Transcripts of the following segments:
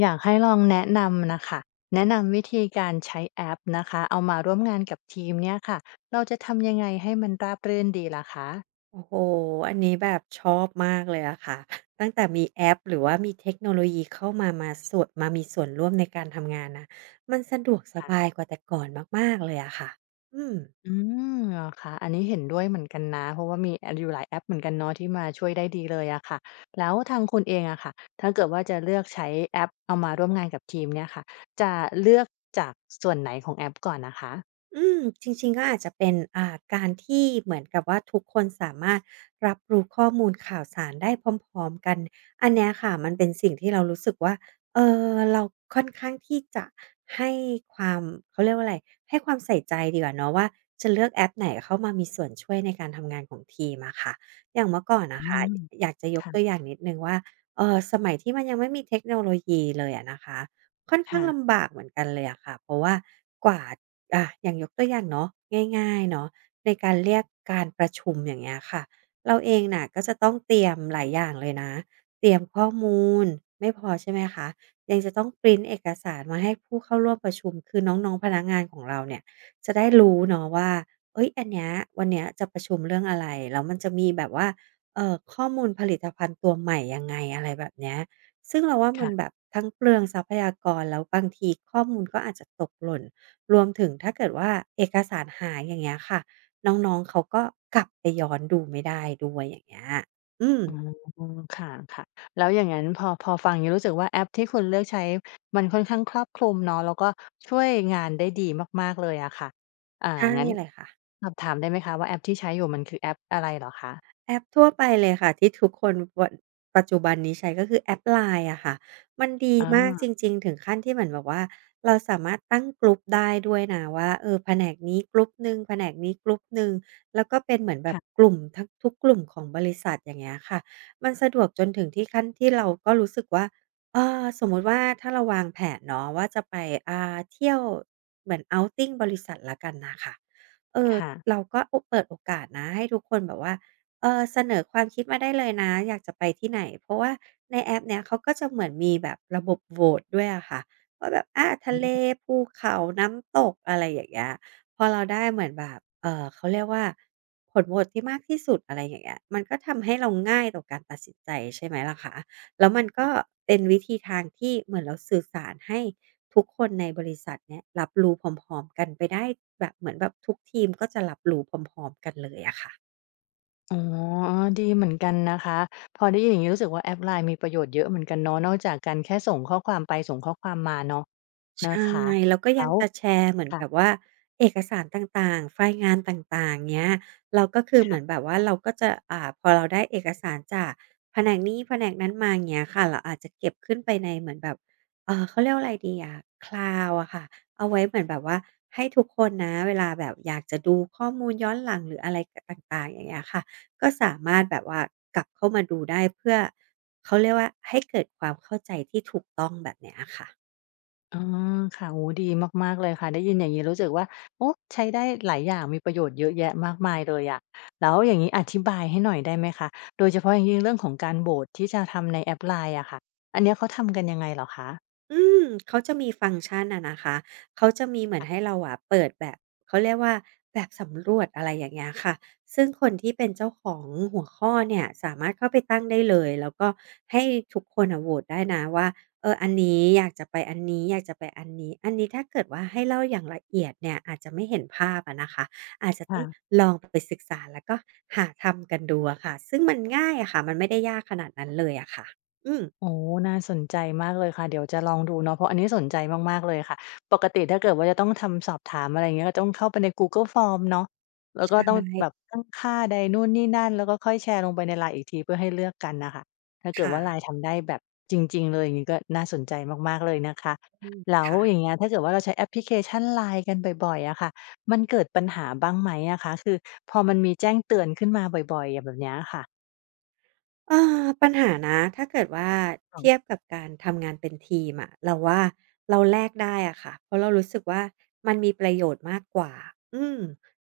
อยากให้ลองแนะนำน่ะค่ะ แนะนำวิธีการใช้แอปนะคะ เอามาร่วมงานกับทีมเนี่ยค่ะ เราจะทำยังไงให้มันราบรื่นดีล่ะคะ? โอ้โฮ! อันนี้แบบชอบมากเลยอะค่ะ ตั้งแต่มีแอปหรือว่ามีเทคโนโลยีเข้ามา มาสั่ว มามีส่วนร่วมในการทำงานนะ มันสะดวกสค่บะ ายกว่าแต่ก่อนมาก ๆ เลยอะค่ะ อืม อืม เหรอคะ? อันนี้เห็นด้วยเหมือนกันนะ เพราะว่ามี อา อยู่ หลาย แอปเหมือนกันเนาะ ที่มาช่วยได้ดีเลยอะค่ะ แล้วทางคุณเองอะค่ะ ถ้าเกิดว่าจะเลือกใช้แอปเอามาร่วมงานกับทีมเนี่ยค่ะ จะเลือกจาก ส ส่วนไหนของแอปก่อนน่ะคะ? อืม! จริง ๆ ก็อาจจะเป็น อ่า การที่เหมือนกับว่าทุกคนสามารถรับรู้ข้อมูลข่าวสารได้พร้อม ๆ กัน อันเนี้ยค่ะ มันเป็นสิ่งที่เรารู้สึกว่า เอ่อ เราค่อนข้างที่จะให้ความ เขาเรียกว่าอะไร ให้ความใส่ใจดีกว่าเนาะว่า จะเลือกแอปไหนเข้ามามีส่วนช่วยในการทำงานของทีมอะค่ะ อย่างเมื่อก่อนนอืะคะ ม อยากจะยคก่ะ ตัวอย่างนิดหนึ่งว่า เออ สมัยที่มันยังไม่มีเทคโนโลยีเลยอะนะคะ ค่อนขค้า่งละ ำบากเหมือนกันเลยอะค่ะ เพราะว่ากว่า อา อย่างยกตัวอย่างเนาะ ง่าย ๆ เนาะ ในการเรียกการประชุม อย่างเงี้ยค่ะ เราเองน่ะก็จะต้องเตรียมหลายอย่างเลยนะ เตรียมข้อมูลไม่พอ ใช่ไหมคะ ยังจะต้องพรินต์เอกสารมาให้ผู้เข้าร่วมประชุม คือน้อง ๆ พนักงานของเราเนี่ย จะได้รู้เนาะว่า เฮ้ย! อันเนี้ย วันเนี้ยจะประชุมเรื่องอะไร แล้วมันจะมีแบบว่า เออ ข้อมูลผลิตภัณฑ์ตัวใหม่ยังไง อะไรแบบเนี้ย ซึ่งเราว่า คมั่นะ แบบทั้งเปลืองทรัพยากร แล้วบางทีข้อมูลก็อาจจะตกหล่น รวมถึงถ้าเกิดว่าเอกสารหาย อย่างเงี้ยค่ะ น้อง ๆ เขาก็กลับไปย้อนดูไม่ได้ด้วย อย่างเงี้ย อืม อืม ค่ะ ๆ แล้วอย่างงั้นพอ พอฟังอย่างงี้ รู้สึกว่าแอปที่คุณเลือกใช้มันค่อนข้างครอบคลุมเนาะ แล้วก็ช่วยงานได้ดีมาก ๆ เลยอะค่ะ อ่า ใช่งั้นเลยค่ะ สอบถามได้ไหมคะว่า แอปที่ใช้อยู่ มันคือแอปอะไรเหรอคะ? แอปทั่วไปเลยค่ะ ที่ทุกคนควร ปัจจุบันนี้ใช้ก็คือแอป LINE อะค่ะ มันดีอมากจา ริง ๆ ถึงขั้นที่เหมือนแบบว่า เราสามารถตั้ง group ได้ด้วยนะว่า เออ แผนกนี้ group หนึ่งแผนกนี้ group หนึ่ง แล้วก็เป็นเหมือนแบคบ่ะ กลุ่มทะ ทุกกลุ่มของบริษัท อย่างเงี้ยค่ะ มันสะดวกจนถึงที่ขั้นที่เราก็รู้สึกว่า เออ สมมุติว่าถ้าเราวางแผนเนาะ ว่าจะไป อา เที่ยว เหมือน outing บริษัทแล้วกันน่ะค่ะ เอ่อ ค่ะ เราก็โอ เปิดโอกาสนะ ให้ทุกคนแบบว่า เออ เสนอความคิดมาได้เลยนะ อยากจะไปที่ไหน เพราะว่าในแอปเนี้ยเขาก็จะเหมือนมีแบบระบบโหวตด้วยอะค่ะ ว่าแบบ อา ทอะเล ืม ภูเขา น้ำตก อะไรอย่างเงี้ย พอเราได้เหมือนแบบ เอ่อ เขาเรียกว่า ผลโหวตที่มากที่สุด อะไรอย่างเงี้ย มันก็ทำให้เราง่ายต่อการตัดสินใจ ใช่ไหมล่ะคะ แล้วมันก็เป็นวิธีทางที่เหมือนเราสื่อสารให้ทุกคนในบริษัทเนี้ย รับรู้พร้อม ๆ กันไปได้ แบบเหมือนแบบทุกทีมก็จะรับรู้พร้อม ๆ กันเลยอะค่ะ อ๋อ ดีเหมือนกันนะคะ พอได้ยินอย่างนี้รู้สึกว่า แอป LINE มีประโยชน์เยอะเหมือนกันเนาะ นอกจากการแค่ส่งข้อความไปส่งข้อความมาเนาะ ในชะ่ คะ แล้วก็แลย้ังว จะแชร์เหมือนค่แบะ บว่าเอกสารต่าง ๆ ไฟล์งานต่าง ๆ เงี้ย เราก็คือ คเหม่ืะ อนแบบว่าเราก็จะ อ่า พอเราได้เอกสารจากแผนกนี้ แผนกนั้นมา เงี้ยค่ะ เราอาจจะเก็บขึ้นไปในเหมือนแบบ เอ่อ เขาเรียกว่าอะไรดีอะ Cloud อะค่ะ เอาไว้เหมือนแบบว่าให้ทุกคนนะ เวลาแบบอยากจะดูข้อมูลย้อนหลัง หรืออะไร ก ต่าง ๆ อย่างเงี้ยค่ะ ก็สามคาร่ถะ แบบว่า กลับเข้ามาดูได้เพื่อ เขาเรียกว่า ให้ เกิดความเข้าใจที่ถูกต้อง แบบเนี้ยค่ะ อ๋อ ค่ะ โอ้โฮ ดีมาก ๆ เลยค่ะ ได้ยินรู้สึกว่า โอ้ ใช้ได้หลายอย่าง มีประโยชน์เยอะแยะมากมายเลยอะ แล้วอย่างงี้อธิบายให้หน่อยได้ไหมคะ โดยเฉพาะอย่างยิ่ง เรื่องของการโหวตที่จะทำในแอป LINE อะค่ะ อันเนี้ยเขาทำกันยังไงเหรอคะ? อืม เขาจะมีฟังก์ชันอะนะคะ เขาจะมีเหมืคอน่ะ ให้เราอะ เปิดแบบ เขาเรียกว่าแบบสำรวจ อะไรอย่างเงี้ยค่ะ ซึ่งคนที่เป็นเจ้าของหัวข้อเนี่ย สามารถเข้าไปตั้งได้เลย แล้วก็ให้ทุกคนน่ะโหวตได้นะว่า เออ อันนี้อยากจะไปอันนี้ อยากจะไปอันนี้ อันนี้ถ้าเกิดว่าให้เล่าอย่างละเอียดเนี่ย อาจจะไม่เห็นภาพอะนะคะ อาจจะคต้่องะ ลองไปศึกษา แล้วก็หาทำกันดูอะค่ะ ซึ่งมันง่ายอะค่ะ มันไม่ได้ยากขนาดนั้นเลยอะค่ะ อืม อ๋อ น่าสนใจมากเลยค่ะ เดี๋ยวจะลองดูเนาะ เพราะอันนี้สนใจมาก ๆ เลยค่ะ ปกติถ้าเกิดว่าจะต้องทำสอบถามอะไรอย่างนี้ก็ต้องเข้าไปใน Google Form เนาะ แล้วใชก็ต้องแ่ บบตั้งค่าใดนู่นนี่นั่น แล้วก็ค่อยแชร์ลงไปใน LINE อีกที เพื่อให้เลือกกันน่ะค่ะ ถ้าเคกิด่ว่า ะ LINE ทำได้แบบจริง ๆ เลยอย่างนี้ก็น่าสนใจมาก ๆ เลยนะคะ อือ แล้คว่ะ อย่างเงี้ย ถ้าเกิดว่าเราใช้แอปพลิเคชัน LINE กันบ่อย ๆ อะค่ะ มันเกิดปัญหาบ้างไหมอะคะ? คือพอมันมีแจ้งเตือนขึ้นมาบ่อย ๆ แบบเนี้ย อะค่ะ เออ ปัญหานะ ถ้าเกิดว่าอ๋เอทง ียบกับการทำงานเป็นทีมอะ เราว่าเราแลกได้อะค่ะ เพราะเรารู้สึกว่า มันมีประโยชน์มากกว่า อืม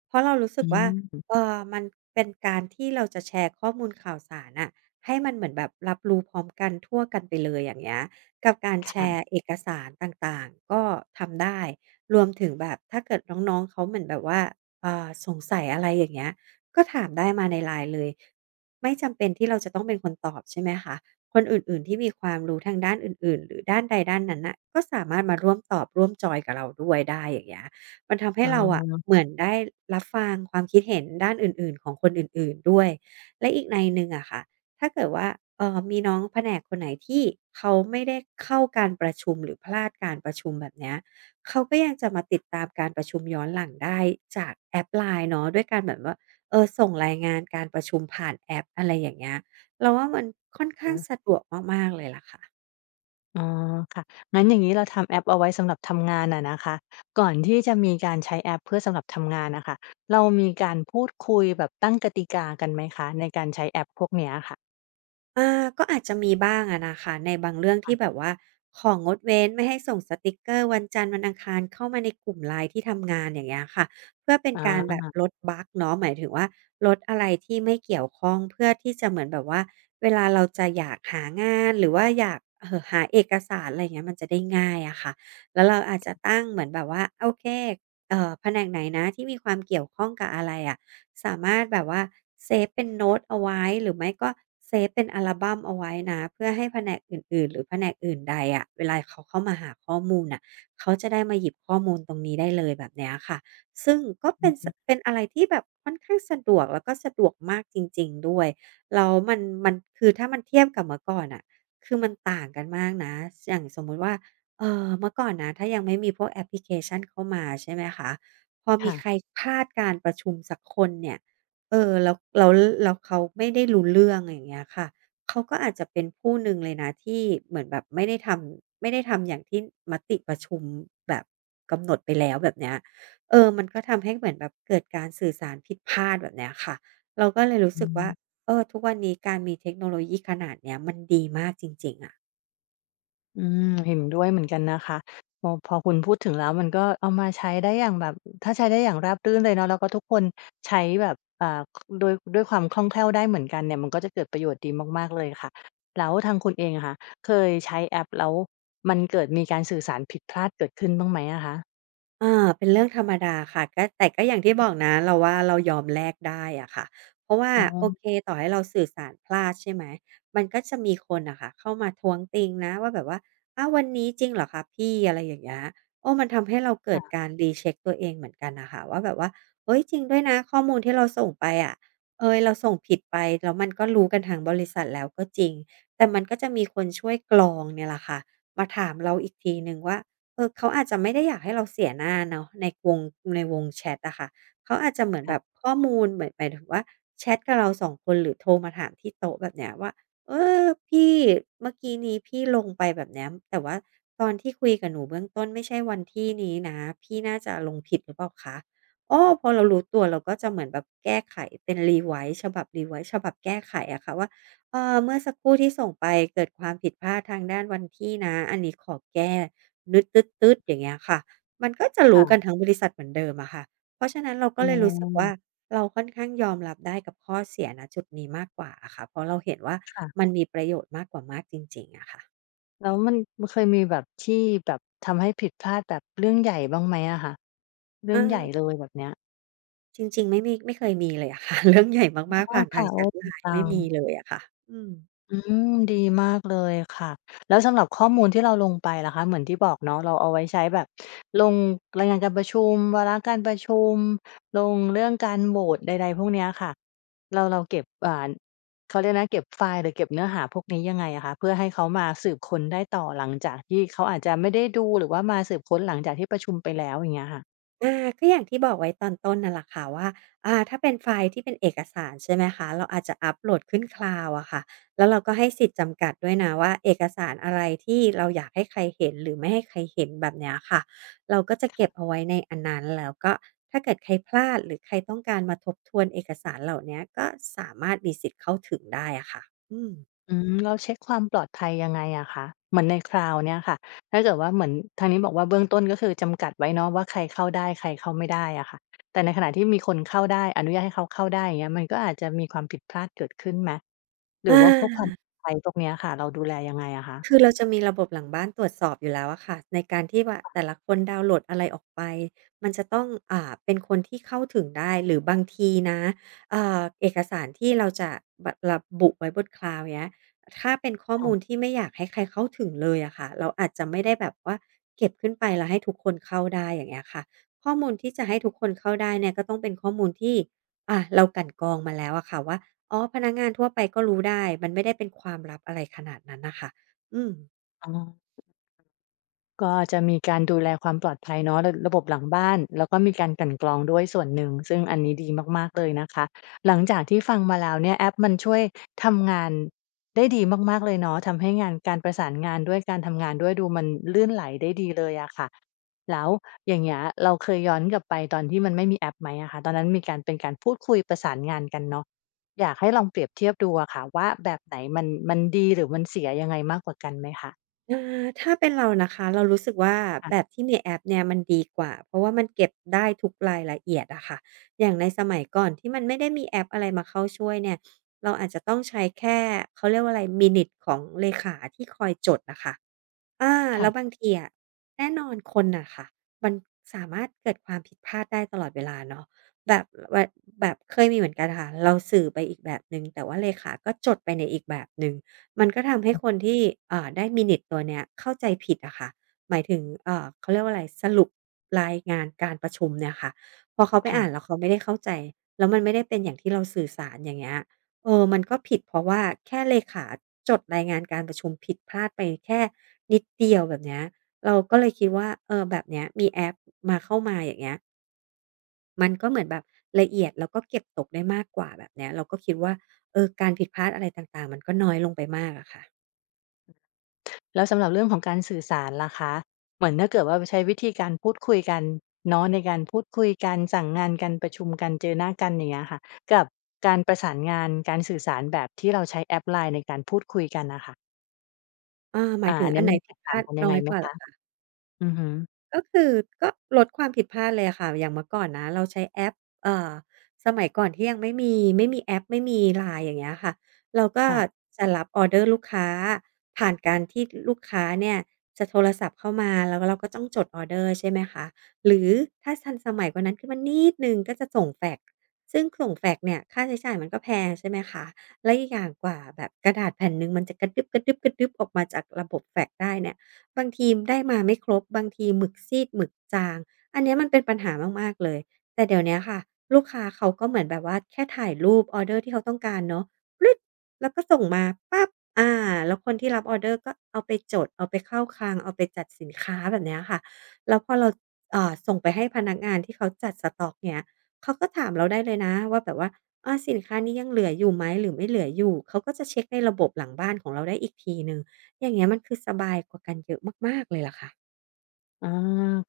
เพราะเรารู้สอึืกว่า ม เออ มันเป็นการที่เราจะแชร์ข้อมูลข่าวสารน่ะให้มันเหมือนแบบรับรู้พร้อมกันทั่วกันไปเลย อย่างเงี้ย กับการคแช่ระ ์เอกสารต่าง ๆ ก็ทำได้ รวมถึงแบบถ้าเกิดน้อง ๆ เขาเหมือนแบบว่า อ่า สงสัยอะไร อย่างเงี้ย ก็ถามได้มาใน LINE เลย ไม่จำเป็นที่เราจะต้องเป็นคนตอบ ใช่ไหมคะ คนอื่น ๆ ที่มีความรู้ทางด้านอื่น ๆ หรือด้านใดด้านนั้นน่ะก็สามารถมาร่วมตอบ ร่วมจอยน์กับเราด้วยได้ อย่างเงี้ย มันทำให้อ้เราอะเหอ มือนได้รับฟังความคิดเห็นด้านอื่น ๆ ของคนอื่น ๆ ด้วย และอีกนัยหนึ่งอะค่ะ ถ้าเกิดว่า เอ่อ มีน้องแผนกคนไหนที่เขาไม่ได้เข้าการประชุม หรือพลาดการประชุม แบบเนี้ย เขาก็ยังจะมาติดตามการประชุมย้อนหลังได้จากแอป LINE เนาะ ด้วยการแบบว่า เออ ส่งรายงานการประชุมผ่านแอป อะไรอย่างเงี้ย เราว่ามันค่อนข้อางา สะดวกมาก ๆ เลยล่ะค่ะ อ๋อ ค่ะ งั้นอย่างนี้เราทำแอปเอาไว้สำหรับทำงานอะนะคะ ก่อนที่จะมีการใช้แอปเพื่อสำหรับทำงานอะค่ะ เรามีการพูดคุยแบบตั้งกติกากันไหมคะ ในการใช้แอปพวกเนี้ยค่ะ? อา ก็อาจจะมีบ้างอะนะคะ ในบางเรื่องคท่ีะ ่แบบว่าของดเว้น ไม่ให้ส่งสติกเกอร์วันจันทร์ วันอังคารเข้ามาในกลุ่ม LINE ที่ทำงาน อย่างเงี้ยค่ะ เพื่อเป็นการอแบบา ลดบักเนาะ หมายถึงว่าลดอะไรที่ไม่เกี่ยวข้อง เพื่อที่จะเหมือนแบบว่า เวลาเราจะอยากหางาน หรือว่าอยาก เอ่อ หาเอกสาร อะไรอย่างเงี้ย มันจะได้ง่ายอะค่ะ แล้วเราอาจจะตั้งเหมือนแบบว่า โอเค เอ่อ แผนกไหนนะ ที่มีความเกี่ยวข้องกับอะไรอะ สามารถแบบว่าเซฟเป็นโน้ตเอาไว้ หรือไม่ก็เซฟเป็นอัลบัมเอาไว้นะ เพื่อให้แผนกอื่น ๆ หรือแผนกอื่นใดอะ เวลาเขาเข้ามาหาข้อมูลน่ะ เขาจะได้มาหยิบข้อมูลตรงนี้ได้เลย แบบเนี้ยค่ะ ซึ่งก็เปอื็น อฮส ึ เป็นอะไรที่แบบค่อนข้างสะดวก แล้วก็สะดวกมากจริง ๆ ด้วย แล้วมัน มันคือ ถ้ามันเทียบกับเมื่อก่อนน่ะ คือ มันต่างกันมากนะ ส อย่างสมมติว่า เอ่อ เมื่อก่อนนะ ถ้ายังไม่มีพวกแอปพลิเคชันเข้ามาใช่ไหมคะ พอมค่ีใคะ รพลาดการประชุมสักคนเนี่ย เออ แล้ว แล้ว แล้วเขาไม่ได้รู้เรื่อง อย่างเงี้ยค่ะ เขาก็อาจจะเป็นผู้หนึ่งเลยนะ ที่เหมือนแบบไม่ได้ทำ ไม่ได้ทำอย่างที่มติประชุมแบบกำหนดไปแล้ว แบบเนี้ย เออ มันก็ทำให้เหมือนแบบ เกิดการสื่อสารผิดพลาด แบบเนี้ยค่ะ เราก็เลยรู้อสืึกว่า อ เออ ทุกวันนี้การมีเทคโนโลยีขนาดเนี้ย มันดีมากจริง ๆ อะ อืม เห็นด้วยเหมือนกันนะคะ พอ พอคุณพูดถึงแล้วมันก็เอามาใช้ได้อย่างแบบ อ ถ้าใช้ได้อย่างราบรื่นเลยเนาะ แล้วก็ทุกคน ใช้แบบ อ่า ค ด้วย ด้วยความคล่องแคล่วได้เหมือนกันเนี่ย มันก็จะเกิดประโยชน์ดีมาก ๆ เลยค่ะ แล้วทางคุณเองอะค่ะ เคยใช้แอปแล้วมันเกิดมีการสื่อสารผิดพลาดเกิดขึ้นบ้างไหมอะคะ? เอ่อ เป็นเรื่องธรรมดาค่ะ ก็ แต่ก็อย่างทอีือ่ฮบึ อกนะ เราว่าเรายอมแลกได้อะค่ะ เพราะว่า อ๋โออ เค ต่อให้เราสื่อสารพลาดใช่ไหม มันก็จะมีคนน่ะค่ะเข้ามาท้วงติงนะว่าแบบว่า "อ้าว วันนี้จริงเหรอคะพี่" อะไรอย่างเงี้ย เออ มันทำให้เราเกคิ่ดะ การ recheck ตัวเองเหมือนกันน่ะค่ะ ว่าแบบว่า เฮ้ย จริงด้วยนะ ข้อมูลที่เราส่งไปอะ เอย เราส่งผิดไป แล้วมันก็รู้กันทั้งบริษัทแล้วก็จริง แต่มันก็จะมีคนช่วยกรองเนี่ยล่ะค่ะ มาถามเราอีกทีหนึ่งว่า เออ เขาอาจจะไม่ได้อยากให้เราเสียหน้าเนาะในวง ในวงแชตอะค่ะ เขาอาจจะเหมือนค่แะ บบ ข้อมูล หมาย หมายถึงว่าแชตกับเรา 2 คน หรือโทรมาถามที่โต๊ะ แบบเนี้ยว่า "เออ พี่ เมื่อกี้นี้พี่ลงไปแบบเนี้ย แต่ว่าตอนที่คุยกับหนูเบื้องต้นไม่ใช่วันที่นี้นะ พี่น่าจะลงผิดหรือเปล่าคะ" โอ้ พอเรารู้ตัวเราก็จะเหมือนแบบแก้ไขเป็น revise ฉบับ revise ฉบับแก้ไขอะค่ะว่า เออ เมื่อสักครู่ที่ส่งไปเกิดความผิดพลาดทางด้านวันที่นะ อันนี้ขอแก้ นึด ตื้ด ๆ อย่างเงี้ยค่ะ มันก็จะครู่้กะ ันทั้งบริษัทเหมือนเดิมอะค่ะ เพราะฉะนั้นเรากอ็้เลยรู้สึกว่า อ เราค่อนข้างยอมรับได้กับข้อเสีย ณ จุดนี้มากกว่าอะค่ะ เพราะเราเห็นว่าค่ะ มันมีประโยชน์มากกว่ามากจริง ๆ อะค่ะ แล้ว มัน มันเคยมีแบบที่ แบบทำให้ผิดพลาด แบบเรื่องใหญ่บ้างไหมอะคะ? เรืเ่องใหญ่ออ เลยแบบเนี้ย? จริง ๆ ไม่มี ไม่เคยมีเลยอะ ค่ะ เรื่องใหญ่อ๋อ มาก ๆ ผ่านคทา่ะ งโแชอ้! ต ดีจLINE ัไม่มีง เลยอะค่ะ อืม อืม ดีมากเลยค่ะ แล้วสำหรับข้อมูลที่เราลงไปล่ะคะ? เหมือนที่บอกเนาะ เราเอาไว้ใช้แบบลงรายงานการประชุม วาระการประชุม ลงเรื่องการโหวตใด ๆ พวกเนี้ยค่ะ เรา เราเก็บ อ่าน เขาเรียกไรนะ เก็บไฟล์หรือเก็บเนื้อหาพวกนี้ยังไงอะคะ? เพื่อให้เขามาสืบค้นได้ต่อหลังจากที่เขาอาจจะไม่ได้ดู หรือว่ามาสืบค้นหลังจากที่ประชุมไปแล้ว อย่างเงี้ยค่ะ อา ก็อย่างที่บอกไว้ตอนต้นน่ะล่ะค่ะว่า อ่า ถ้าเป็นไฟล์ที่เป็นเอกสาร ใช่ไหมคะ เราอาจจะอัปโหลดขึ้น Cloud อะค่ะ แล้วเราก็ให้สิทธิ์จำกัดด้วยนะว่า เอกสารอะไรที่เราอยากให้ใครเห็น หรือไม่ให้ใครเห็น แบบเนี้ยค่ะ เราก็จะคเก่็บะ เอาไว้ในอันนั้น แล้วก็ถ้าเกิดใครพลาด หรือใครต้องการมาทบทวนเอกสารเหล่าเนี้ย ก็สามารถมีสิทธิ์เข้าถึงได้อะค่ะ อืม อืม แล้วเช็กความปลอดภัยยังไงอะคะ? เหมือนใน Cloud เนี้ยค่ะ ถ้าเกิดว่าเหมือน ทางนี้บอกว่า เบื้องต้นก็คือจำกัดไว้เนาะว่า ใครเข้าได้ ใครเข้าไม่ได้อะค่ะ แต่ในขณะที่มีคนเข้าได้ อนุญาตให้เขาเข้าได้ อย่างเงี้ย มันก็อาจจะมีความผิดพลาดเกิดขึ้นไหม? หรอือว่าพวกความปา! ลอดภัยพวกเนี้ยอะค่ะ เราดูแลยังไงอะคะ? คือเรา จะมีระบบหลังบ้านตรวจสอบอยู่แล้วอะค่ะ ในการที่ว่า แต่ละคนดาวน์โหลดอะไรออกไป มันจะต้อง อ่า เป็นคนที่เข้าถึงได้ หรือบางทีนะ อ่า เอกสารที่เราจะแบ ระบุไว้บน Cloud เงี้ย ถ้าเป็นข้อค่มูะ ลที่ไม่อยากให้ใครเข้าถึงเลยอะค่ะ เราอาจจะไม่ได้แบบว่าเก็บขึ้นไป แล้วให้ทุกคนเข้าได้ อย่างเงี้ยค่ะ ข้อมูลที่จะให้ทุกคนเข้าได้เนี่ย ก็ต้องเป็นข้อมูลที่ อา เรากลั่นกรองมาแล้วอะค่ะว่า อ๋อ พนักงานทั่วไปก็รู้ได้ มันไม่ได้เป็นความลับอะไรขนาดนั้นอะค่ะ อืม อ๋อ ก็จะมีการดูแลความปลอดภัยเนาะ ร ระบบหลังบ้าน แล้วก็มีการกลั่นกรองด้วยส่วนหนึ่ง ซึ่งอันนี้ดีมาก ๆ เลยนะคะ หลังจากที่ฟังมาแล้วเนี่ย แอปมันช่วยทำงานได้ดีมาก ๆ เลยเนาะ ทำให้งาน การประสานงานด้วย การทำงานด้วย ดูมันลื่นไหลได้ดีเลยอะค่ะ แล้วอย่างเงี้ย เราเคยย้อนกลับไปตอนที่มันไม่มีแอปไหมอะคะ? ตอนนั้นมีการ เป็นการพูดคุยประสานงานกันเนาะ อยากให้ลองเปรียบเทียบดูอะค่ะว่าแบบไหนมัน มันดี หรือมันเสียยังไงมากกว่ากันไหมคะ? อา ถ้าเป็นเรานะคะ เรารู้สึกว่า ค่แะ บบที่มีแอปเนี่ยมันดีกว่า เพราะว่ามันเก็บได้ทุกรายละเอียดอะค่ะ อย่างในสมัยก่อนที่มันไม่ได้มีแอปอะไรมาเข้าช่วยเนี่ย เราอาจจะต้องใช้แค่ เขาเรียกว่าไร Minutes ของเลขาที่คอยจดอะค่ะ อา! คแ่ล้ะ วบางทีอะ แน่นอนคนน่ะค่ะ มันสามารถเกิดความผิดพลาดได้ตลอดเวลาเนาะ แบบ วัย แบบเคยมีเหมือนกันค่ะ เราสื่อไปอีกแบบหนึ่ง แต่ว่าเลขาก็จดไปในอีกแบบหนึ่ง มันก็ทำให้อือ คนที่ อ่า ได้ Minutes ตัวเนี้ยเข้าใจผิดอะค่ะ หมายถึง เอ่อ เขาเรียกว่าไร สรุปรายงานการประชุมเนี่ยค่ะ พอเขาไปค่อ่ะ านแล้วเขาไม่ได้เข้าใจ แล้วมันไม่ได้เป็นอย่างที่เราสื่อสาร อย่างเงี้ย เออ มันก็ผิด เพราะว่าแค่เลขาจดรายงานการประชุมผิดพลาดไปแค่นิดเดียว แบบเนี้ย เราก็เลยคิดว่า เออ แบบเนี้ยมีแอปมา เข้ามา อย่างเงี้ย มันก็เหมือนแบบละเอียด แล้วก็เก็บตกได้มากกว่า แบบเนี้ย เราก็คิดว่า เออ การผิดพลาดอะไรต่าง ๆ มันก็น้อยลงไปมากอะค่ะ แล้วสำหรับเรื่องของการสื่อสารล่ะคะ? เหมือนถ้าเกิดว่าไปใช้วิธีการพูดคุยกันเนาะ ในการพูดคุยกัน สั่งงานกัน ประชุมกัน เจอหน้ากัน อย่างเงี้ยค่ะ กับการประสานงาน การสื่อสารแบบที่เราใช้แอป LINE ในการพูดคุยกันน่ะค่ะ เอ่อ หมาอา ยถึองันนอัั้นนไหนมันแผติดกพต่ลาางดกันยนั้งอไงยไหกมว่าเหคระ? อคะ? อือฮึ ก็คือ ก็ลดความผิดพลาดเลยอะค่ะ อย่างเมื่อก่อนนะเราใช้แอป เอ่อ สมัยก่อนที่ยังไม่มี ไม่มีแอป ไม่มี LINE อย่างเงี้ยค่ะ เราก็ค่ะ จะรับออเดอร์ลูกค้าผ่านการที่ ล ลูกค้าเนี่ยจะโทรศัพท์เข้ามา แล้ว แล้วก็ต้องจดออเดอร์ ใช่ไหมคะ หรือถ้าทันสมัยกว่านั้นขึ้นมานิดหนึ่งก็จะส่งแฟกซ์ ซึ่งส่งแฟกซ์เนี่ยค่าใช้จ่ายมันก็แพง ใช่ไหมคะ แล้วอีกอย่างกว่าแบบกระดาษแผ่นหนึ่งมันจะกระดึ๊บ ๆ ๆ ออกมาจากระบบแฟกซ์ได้เนี่ย บางทีได้มาไม่ครบ บางทีหมึกซีด หมึกจาง อันเนี้ยมันเป็นปัญหามาก ๆ เลย แต่เดี๋ยวเนี้ยค่ะ ลูกค้าเขาก็เหมือนแบบว่าแค่ถ่ายรูปออเดอร์ที่เขาต้องการเนาะ กริ๊ก แล้วก็ส่งมาปั๊บ อา แล้วคนที่รับออร์เดอร์ก็เอาไปจด เอาไปเข้าคลัง เอาไปจัดสินค้า แบบเนี้ยค่ะ แล้วพอเรา ส เอ่อ ส่งไปให้พนักงานที่เขาจัดสต๊อกเงี้ย เขาก็ถามเราได้เลยนะว่าแบบว่า "อา สินค้านี้ยังเหลืออยู่ไหม หรือไม่เหลืออยู่?" เขาก็จะเช็กในระบบหลังบ้านของเราได้อีกทีหนึ่ง อย่างเงี้ย มันคือสบายกว่ากันเยอะมาก ๆ เลยล่ะค่ะ อา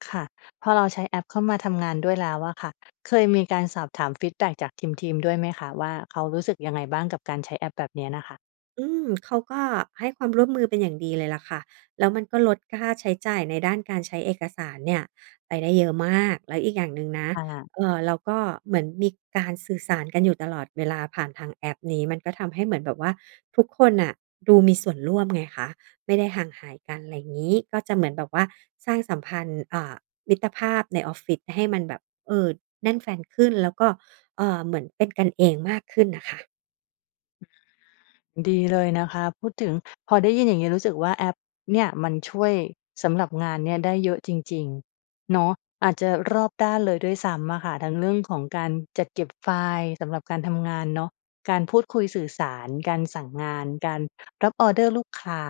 ค่ะ พอเราใช้แอปเข้ามาทำงานด้วยแล้วอะค่ะ เคยมีการสอบถามฟีดแบ็กจากทีม ๆ ด้วยไหมคะว่า เขารู้สึกยังไงบ้างกับการใช้แอปแบบเนี้ยน่ะค่ะ? อืม! เขาก็ให้ความร่วมมือเป็นอย่างดีเลยล่ะค่ะ แล้วมันก็ลดค่าใช้จ่ายในด้านการใช้เอกสารเนี่ยไปได้เยอะมาก แล้วอีกอย่างหนึ่งนะ ค่ะ เอ่อ เราก็เหมือนมีการสื่อสารกันอยู่ตลอดเวลาผ่านทางแอปนี้ มันก็ทำให้เหมือนแบบว่าทุกคนน่ะดูมีส่วนร่วมไงคะ ไม่ได้ห่างหายกัน ไรงี้ ก็จะเหมือนแบบว่าสร้างสัมพันธ์ อ่า มิตรภาพในออฟฟิศให้มันแบบ เออ แน่นแฟ้นขึ้น แล้วก็ เอ่อ เหมือนเป็นกันเองมากขึ้นน่ะค่ะ อา ดีเลยนะคะ พูดถึง พอได้ยินอย่างงี้รู้สึกว่า แอปเนี่ยมันช่วยสำหรับงานเนี่ยได้เยอะจริง ๆ เนาะ อาจจะรอบด้านเลยด้วยซ้ำอะค่ะ ทั้งเรื่องของการจัดเก็บไฟล์สำหรับการทำงานเนาะ การพูดคุยสื่อสาร การสั่งงาน การรับออร์เดอร์ลูกค้า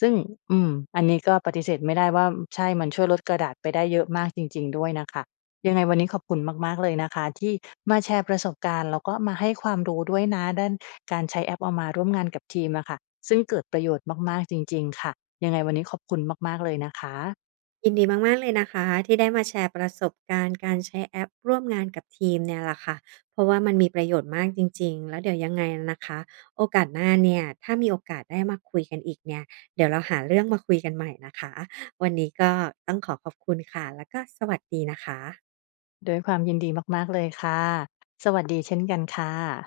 ซึ่ง อืม อันนี้ก็ปฏิเสธไม่ได้ว่า ใช่ มันช่วยลดกระดาษไปได้เยอะมากจริง ๆ ด้วยน่ะค่ะ ยังไงวันนี้ขอบคุณมาก ๆ เลยนะคะที่มาแชร์ประสบการณ์ แล้วก็มาให้ความรู้ด้วยนะ ด้านการใช้แอปเอามาร่วมงานกับทีมอะค่ะ ซึ่งเกิดประโยชน์มาก ๆ จริง ๆ ค่ะ ยังไงวันนี้ขอบคุณมาก ๆ เลยนะคะ ยินดีมาก ๆ เลยนะคะ ที่ได้มาแชร์ประสบการณ์การใช้แอปร่วมงานกับทีมเนี่ยล่ะค่ะ เพราะว่ามันมีประโยชน์มากจริง ๆ แล้วเดี๋ยวยังไงนะคะ โอกาสหน้าเนี่ย ถ้ามีโอกาสได้มาคุยกันอีกเนี่ย เดี๋ยวเราหาเรื่องมาคุยกันใหม่นะคะ วันนี้ก็ต้องขอขอบคุณค่ะ แล้วก็สวัสดีนะคะ ด้วยความยินดีมาก ๆ เลยค่ะ สวัสดีเช่นกันค่ะ